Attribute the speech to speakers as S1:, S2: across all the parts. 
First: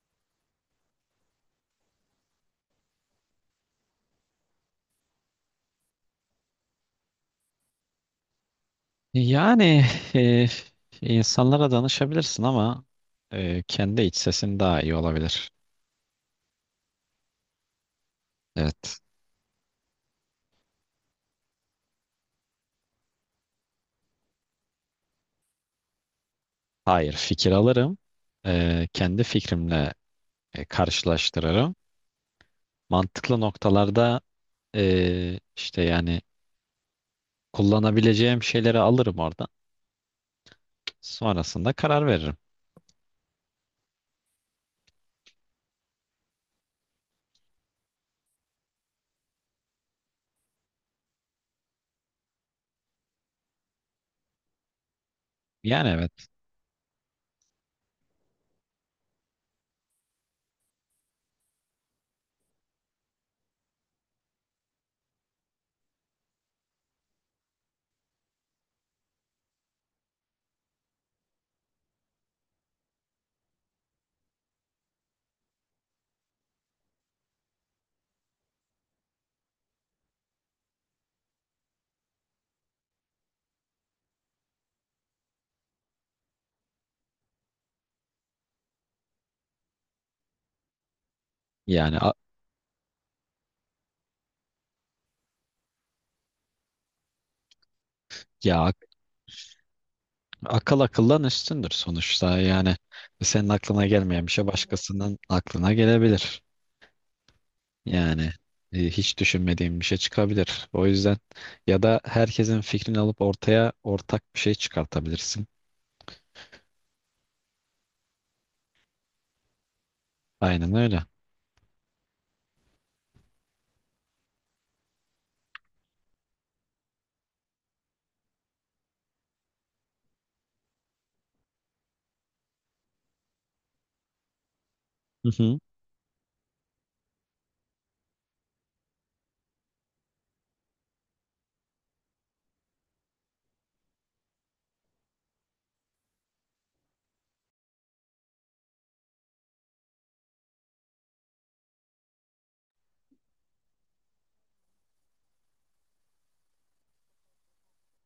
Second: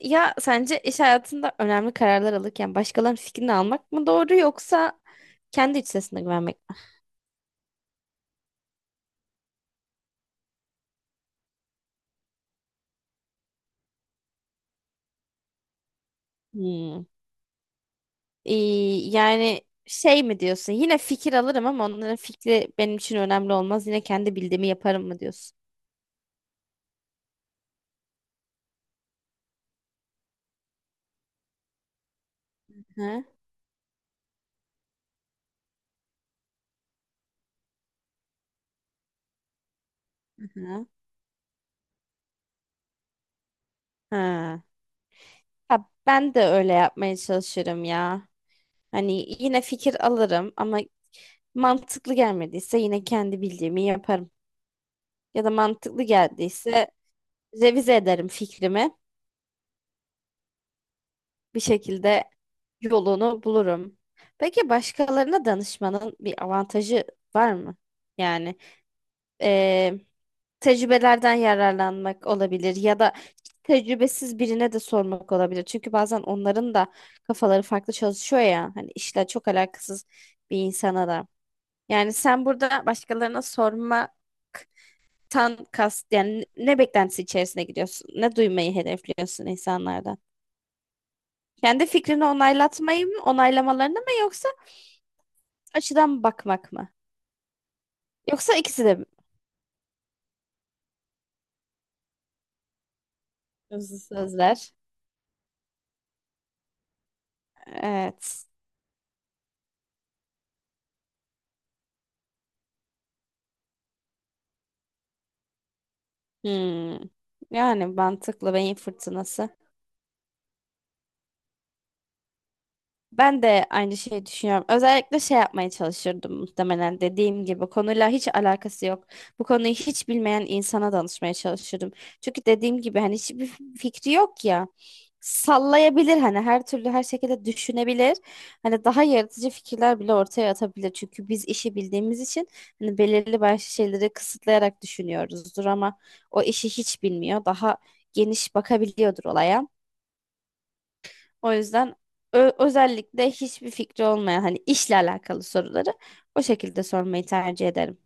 S1: Ya sence iş hayatında önemli kararlar alırken başkalarının fikrini almak mı doğru yoksa kendi iç sesine güvenmek mi?
S2: Yani e, insanlara danışabilirsin ama kendi iç sesin daha iyi olabilir.
S1: Hmm. Ee,
S2: Evet.
S1: yani şey mi diyorsun? Yine fikir alırım ama onların fikri benim için önemli olmaz. Yine kendi bildiğimi yaparım mı diyorsun?
S2: Hayır, fikir alırım. Kendi fikrimle karşılaştırırım.
S1: Hı
S2: Mantıklı noktalarda yani kullanabileceğim şeyleri alırım oradan.
S1: hı.
S2: Sonrasında karar veririm.
S1: Ha. Ha, ben de öyle yapmaya çalışırım ya. Hani yine fikir alırım ama mantıklı gelmediyse yine kendi bildiğimi yaparım. Ya da
S2: Yani,
S1: mantıklı
S2: evet.
S1: geldiyse revize ederim fikrimi. Bir şekilde yolunu bulurum. Peki başkalarına danışmanın bir avantajı var mı? Yani eee, Tecrübelerden yararlanmak olabilir ya da tecrübesiz birine de sormak olabilir. Çünkü bazen onların da kafaları farklı çalışıyor ya. Hani işle çok alakasız bir insana da. Yani sen burada başkalarına sormaktan kast yani ne beklentisi içerisine gidiyorsun? Ne duymayı hedefliyorsun insanlardan? Kendi
S2: Yani a-
S1: fikrini onaylatmayı mı, onaylamalarını mı yoksa açıdan bakmak mı? Yoksa
S2: ya ak-
S1: ikisi de mi?
S2: akıl akıldan üstündür sonuçta. Yani senin aklına
S1: Hızlı
S2: gelmeyen bir şey
S1: sözler.
S2: başkasının aklına gelebilir. Yani
S1: Evet.
S2: hiç düşünmediğim bir şey çıkabilir. O yüzden ya da herkesin fikrini alıp ortaya ortak bir şey çıkartabilirsin.
S1: Hmm. Yani mantıklı beyin fırtınası.
S2: Aynen öyle.
S1: Ben de aynı şeyi düşünüyorum. Özellikle şey yapmaya çalışırdım muhtemelen dediğim gibi. Konuyla hiç alakası yok. Bu konuyu hiç bilmeyen insana danışmaya çalışırdım. Çünkü dediğim gibi hani hiçbir fikri yok ya.
S2: Hı hı.
S1: Sallayabilir, hani her türlü her şekilde düşünebilir. Hani daha yaratıcı fikirler bile ortaya atabilir. Çünkü biz işi bildiğimiz için hani belirli başlı şeyleri kısıtlayarak düşünüyoruzdur ama o işi hiç bilmiyor. Daha geniş bakabiliyordur olaya. O yüzden özellikle hiçbir fikri olmayan hani işle alakalı soruları o şekilde sormayı tercih ederim.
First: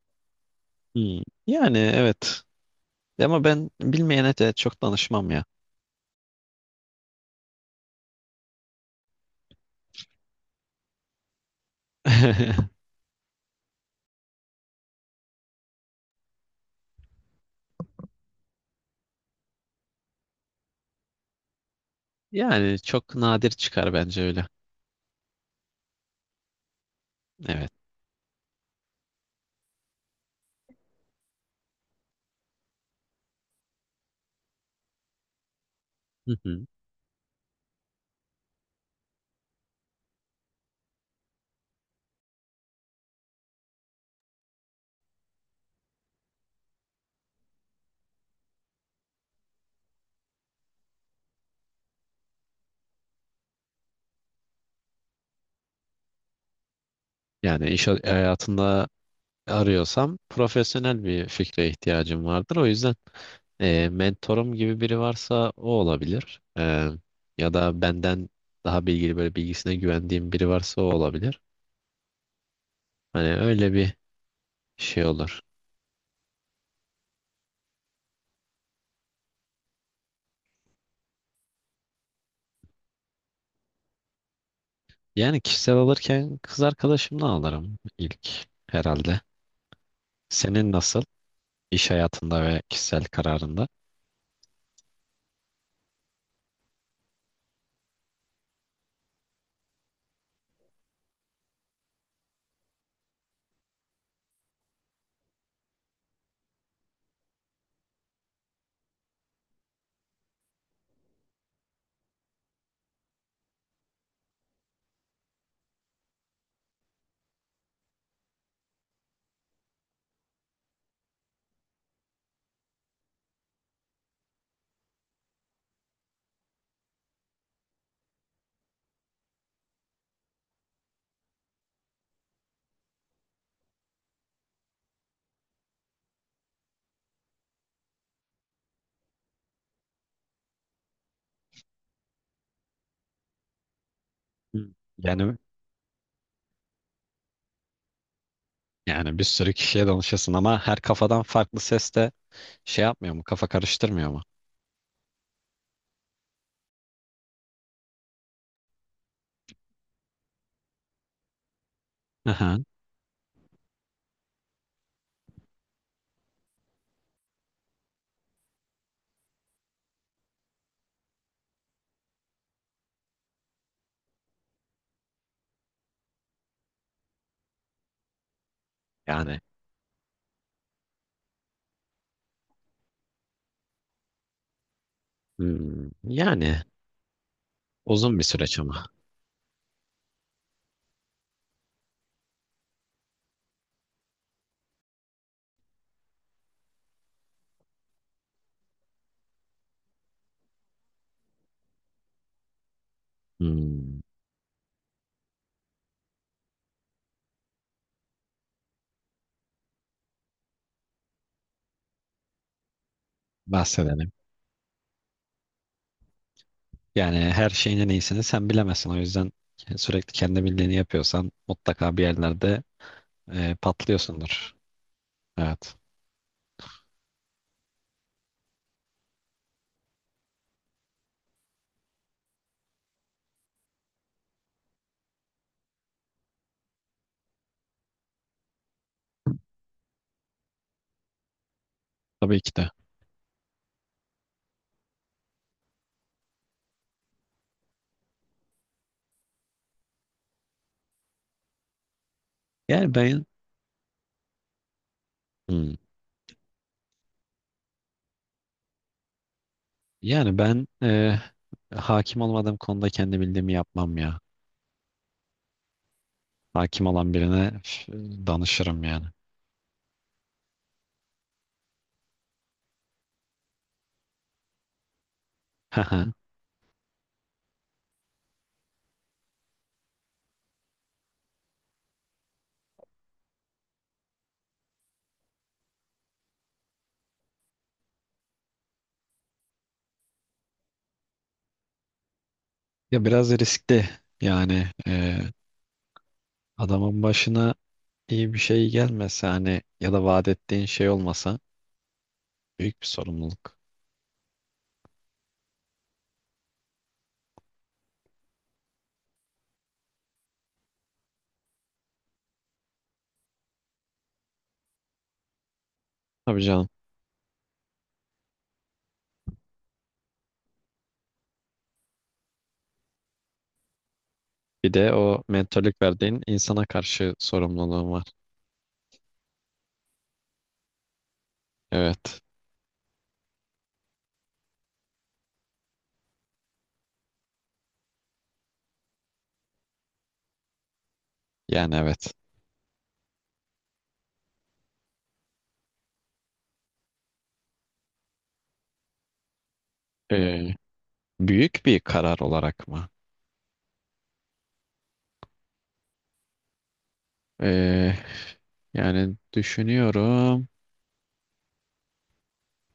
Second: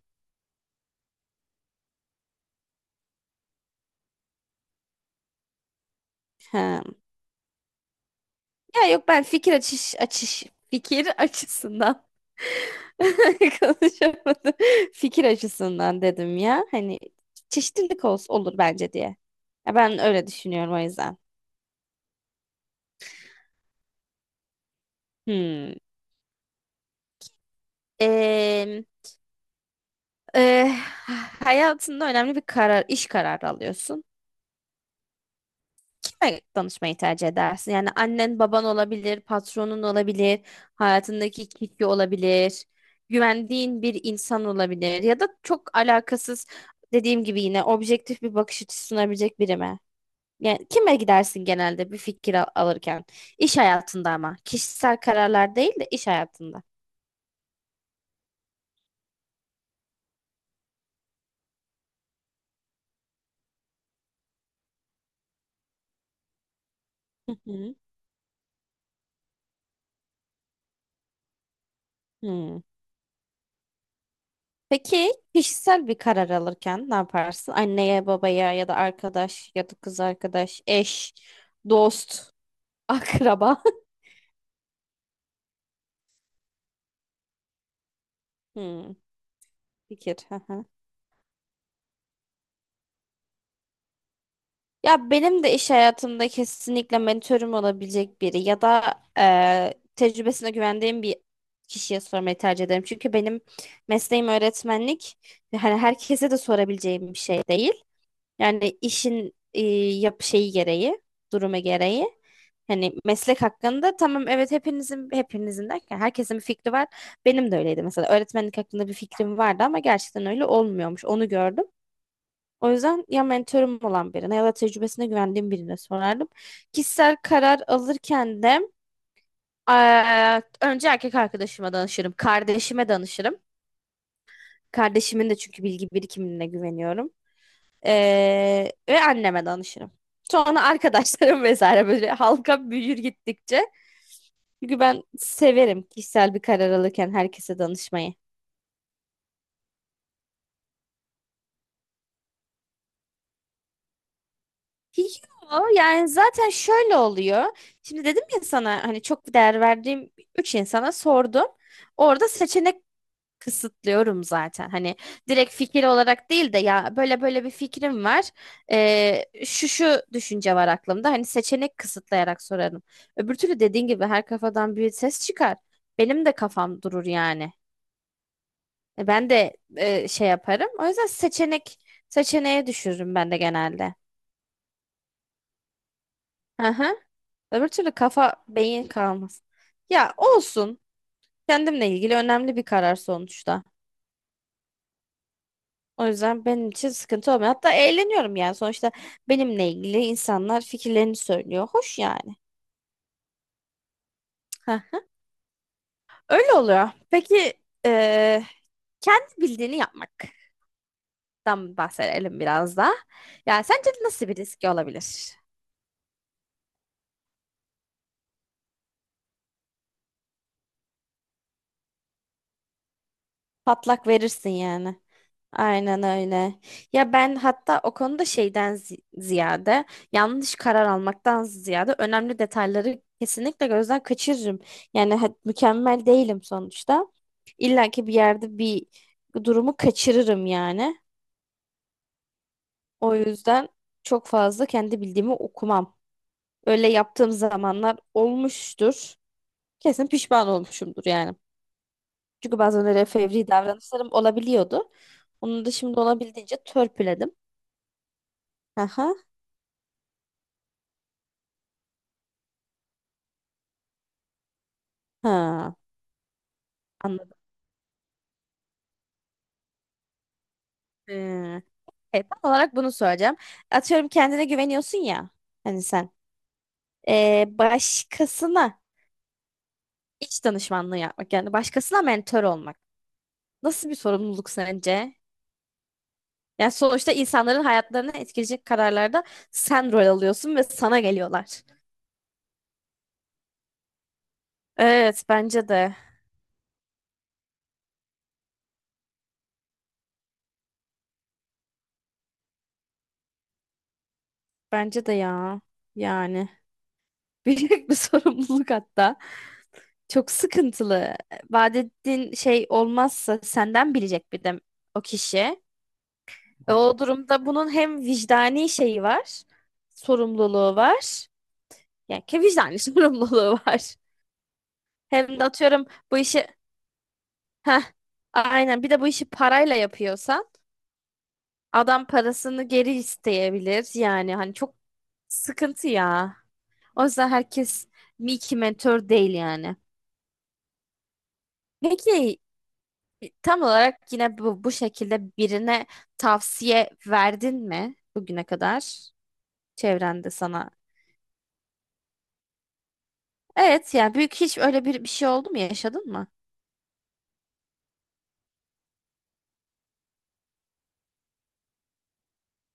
S2: Hmm. Yani, evet. Ama ben bilmeyene de çok danışmam ya.
S1: Ha. Ya yok, ben fikir açış açış fikir açısından konuşamadım. Fikir açısından dedim ya. Hani çeşitlilik olsun olur bence diye. Ya ben öyle düşünüyorum o yüzden.
S2: Yani çok nadir çıkar bence öyle.
S1: Hmm.
S2: Evet.
S1: Ee, e, Hayatında önemli bir karar, iş kararı alıyorsun.
S2: Hı
S1: Kime
S2: hı.
S1: danışmayı tercih edersin? Yani annen, baban olabilir, patronun olabilir, hayatındaki kişi olabilir, güvendiğin bir insan olabilir ya da çok alakasız, dediğim gibi, yine objektif bir bakış açısı sunabilecek biri mi? Yani kime gidersin genelde bir fikir alırken? İş hayatında ama. Kişisel kararlar değil de iş hayatında.
S2: Yani iş hayatında arıyorsam profesyonel bir fikre ihtiyacım vardır. O yüzden mentorum gibi biri varsa o olabilir.
S1: Hı
S2: Ya
S1: hı.
S2: da benden daha bilgili böyle bilgisine güvendiğim biri varsa o olabilir.
S1: Hmm.
S2: Hani öyle bir şey
S1: Peki
S2: olur.
S1: kişisel bir karar alırken ne yaparsın? Anneye, babaya ya da arkadaş ya da kız arkadaş, eş, dost. Akraba.
S2: Yani kişisel alırken kız arkadaşımla alırım, ilk
S1: Hmm,
S2: herhalde.
S1: fikir. Hı hı.
S2: Senin nasıl iş hayatında ve kişisel kararında?
S1: Ya benim de iş hayatımda kesinlikle mentörüm olabilecek biri ya da tecrübesine güvendiğim bir kişiye sormayı tercih ederim. Çünkü benim mesleğim öğretmenlik. Hani herkese de sorabileceğim bir şey değil. Yani işin yap şeyi gereği, durumu gereği. Hani meslek hakkında tamam, evet, hepinizin derken herkesin bir fikri var. Benim de öyleydi, mesela öğretmenlik hakkında bir fikrim vardı ama gerçekten öyle olmuyormuş. Onu gördüm. O yüzden ya mentorum olan birine ya da tecrübesine güvendiğim birine sorardım. Kişisel karar alırken de önce erkek arkadaşıma danışırım. Kardeşime danışırım. Kardeşimin de çünkü bilgi birikimine güveniyorum. Ve anneme danışırım. Sonra arkadaşlarım vesaire, böyle halka büyür gittikçe.
S2: Hı.
S1: Çünkü ben
S2: Yani
S1: severim kişisel bir karar alırken herkese danışmayı.
S2: yani bir sürü kişiye danışıyorsun ama her kafadan farklı ses de şey yapmıyor mu? Kafa karıştırmıyor mu?
S1: Yo, yani zaten şöyle oluyor. Şimdi dedim ya sana, hani çok değer verdiğim üç insana sordum. Orada
S2: Aha.
S1: seçenek kısıtlıyorum zaten. Hani direkt fikir olarak değil de ya böyle böyle bir fikrim var. Şu şu düşünce var aklımda. Hani seçenek kısıtlayarak sorarım. Öbür türlü dediğin gibi her kafadan bir ses çıkar. Benim de kafam durur yani. E, Ben
S2: Yani,
S1: de e, şey yaparım. O yüzden seçeneğe düşürürüm ben de genelde.
S2: hmm, yani
S1: Hı. Öbür türlü
S2: uzun bir
S1: kafa
S2: süreç ama.
S1: beyin kalmaz. Ya olsun. Kendimle ilgili önemli bir karar sonuçta. O yüzden benim için sıkıntı olmuyor. Hatta eğleniyorum yani. Sonuçta benimle ilgili insanlar fikirlerini söylüyor. Hoş yani.
S2: Hmm,
S1: Heh. Öyle oluyor. Peki eee, kendi bildiğini yapmaktan bahsedelim biraz da. Yani sence
S2: bahsedelim.
S1: nasıl bir riski olabilir?
S2: Yani her şeyin en iyisini sen bilemezsin. O yüzden sürekli kendi bildiğini yapıyorsan mutlaka bir yerlerde
S1: Patlak verirsin
S2: patlıyorsundur.
S1: yani.
S2: Evet.
S1: Aynen öyle. Ya ben hatta o konuda şeyden ziyade, yanlış karar almaktan ziyade, önemli detayları kesinlikle gözden kaçırırım. Yani mükemmel değilim sonuçta. İlla ki bir yerde bir durumu kaçırırım yani.
S2: Tabii ki de.
S1: O yüzden çok fazla kendi bildiğimi okumam. Öyle yaptığım zamanlar olmuştur. Kesin pişman olmuşumdur yani. Çünkü bazen
S2: Yani
S1: öyle
S2: ben
S1: fevri davranışlarım olabiliyordu. Onu da
S2: hmm,
S1: şimdi olabildiğince törpüledim. Aha,
S2: yani ben e, hakim olmadığım konuda kendi bildiğimi yapmam ya.
S1: ha,
S2: Hakim olan
S1: anladım.
S2: birine üf, danışırım yani.
S1: Ee, Tam olarak bunu söyleyeceğim. Atıyorum, kendine güveniyorsun ya. Hani sen, başkasına iş danışmanlığı yapmak, yani başkasına mentor olmak. Nasıl bir sorumluluk sence? Yani sonuçta insanların hayatlarını etkileyecek kararlarda sen rol alıyorsun ve sana geliyorlar.
S2: Ya biraz riskli yani.
S1: Evet, bence de.
S2: Adamın başına iyi bir şey gelmese, hani, ya da vaat ettiğin şey olmasa, büyük bir sorumluluk.
S1: Bence de ya. Yani büyük bir sorumluluk hatta. Çok sıkıntılı. Vaat ettiğin şey olmazsa senden bilecek bir de o kişi.
S2: Tabii canım.
S1: Ve o durumda bunun hem vicdani şeyi var, sorumluluğu var. Yani ki vicdani sorumluluğu var.
S2: Bir de o
S1: Hem de
S2: mentörlük
S1: atıyorum bu
S2: verdiğin
S1: işi,
S2: insana karşı
S1: heh,
S2: sorumluluğun var.
S1: aynen, bir de bu işi parayla yapıyorsan adam
S2: Evet.
S1: parasını geri isteyebilir. Yani hani çok sıkıntı ya. O yüzden herkes bir iki mentor değil yani.
S2: Yani, evet.
S1: Peki, tam olarak yine bu şekilde birine tavsiye verdin mi bugüne kadar çevrende
S2: Ee,
S1: sana?
S2: büyük bir karar olarak mı?
S1: Evet yani büyük hiç öyle bir şey oldu mu, yaşadın mı?
S2: Ee, yani düşünüyorum.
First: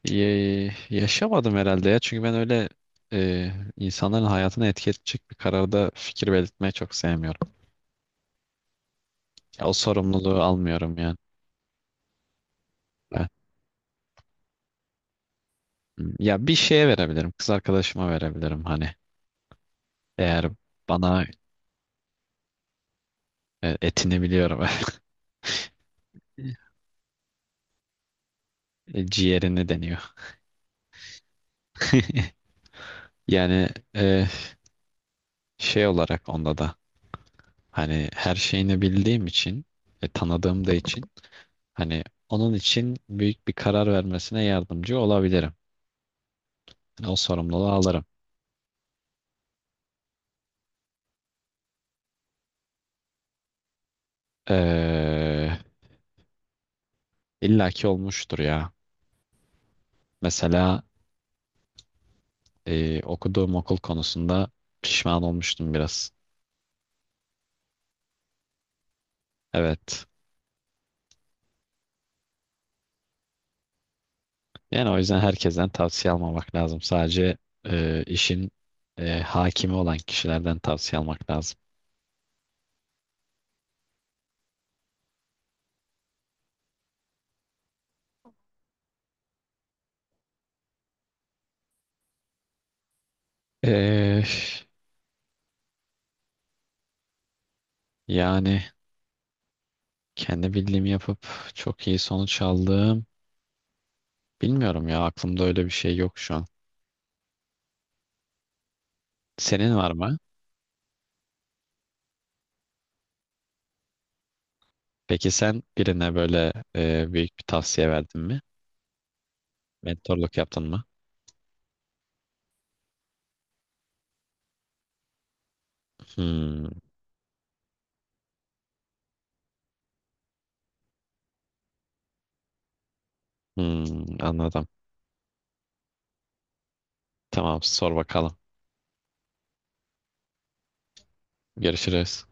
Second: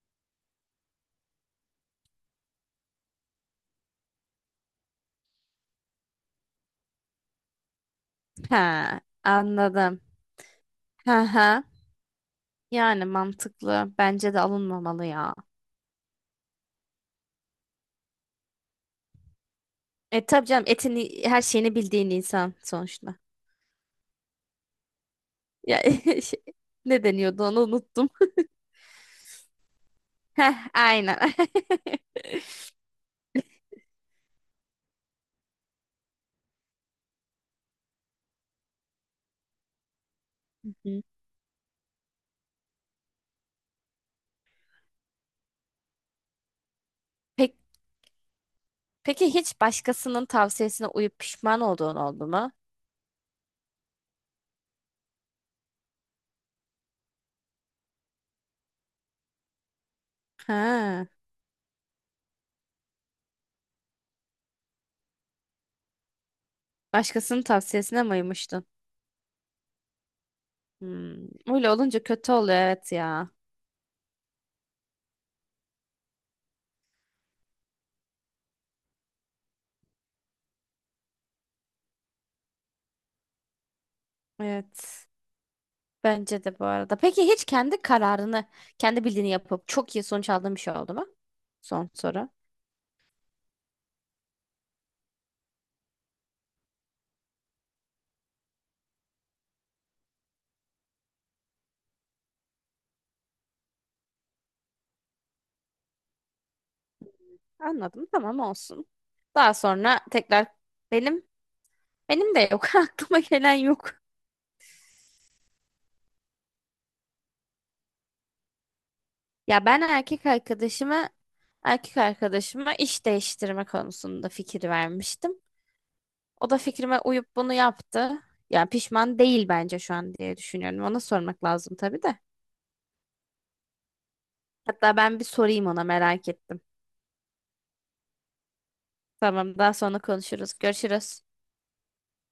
S2: Yaşamadım herhalde ya. Çünkü ben öyle e, insanların hayatını etki edecek bir kararda fikir belirtmeyi çok sevmiyorum.
S1: Ha,
S2: Ya, o
S1: anladım.
S2: sorumluluğu almıyorum yani.
S1: Ha ha. Yani mantıklı. Bence de alınmamalı ya.
S2: Ya, bir şeye verebilirim. Kız arkadaşıma verebilirim hani.
S1: E tabii
S2: Eğer
S1: canım,
S2: bana
S1: etini her şeyini bildiğin insan sonuçta.
S2: etini biliyorum.
S1: Ya şey, ne deniyordu, onu unuttum.
S2: Ciğerini deniyor.
S1: Heh, aynen.
S2: Yani e, şey olarak onda da hani her şeyini bildiğim için tanıdığım da
S1: Hı.
S2: için hani onun için büyük bir karar vermesine yardımcı olabilirim. Yani o
S1: Pek,
S2: sorumluluğu alırım.
S1: peki hiç başkasının tavsiyesine uyup pişman olduğun oldu mu?
S2: Eee, illa ki olmuştur ya. Mesela
S1: Ha,
S2: okuduğum okul konusunda pişman olmuştum biraz.
S1: başkasının tavsiyesine mi uymuştun?
S2: Evet.
S1: Hmm, öyle olunca kötü oluyor, evet ya.
S2: Yani o yüzden herkesten tavsiye almamak lazım. Sadece işin hakimi olan kişilerden tavsiye almak lazım.
S1: Evet. Bence de bu arada. Peki hiç kendi kararını, kendi bildiğini yapıp çok iyi sonuç aldığın bir şey oldu mu? Son soru.
S2: E, yani kendi bildiğimi yapıp çok iyi sonuç aldım. Bilmiyorum ya, aklımda öyle bir şey yok şu an.
S1: Anladım. Tamam, olsun. Daha
S2: Senin var
S1: sonra
S2: mı?
S1: tekrar benim. Benim de yok. Aklıma gelen yok.
S2: Peki sen birine böyle büyük bir tavsiye verdin mi?
S1: Ya ben
S2: Mentorluk yaptın mı?
S1: erkek arkadaşıma iş değiştirme konusunda fikir vermiştim. O da
S2: Hmm.
S1: fikrime uyup bunu yaptı. Yani pişman değil bence şu an diye düşünüyorum. Ona sormak lazım tabii de.
S2: Hmm, anladım.
S1: Hatta ben bir sorayım ona, merak ettim.
S2: Tamam, sor bakalım.
S1: Tamam, daha sonra konuşuruz. Görüşürüz.
S2: Görüşürüz.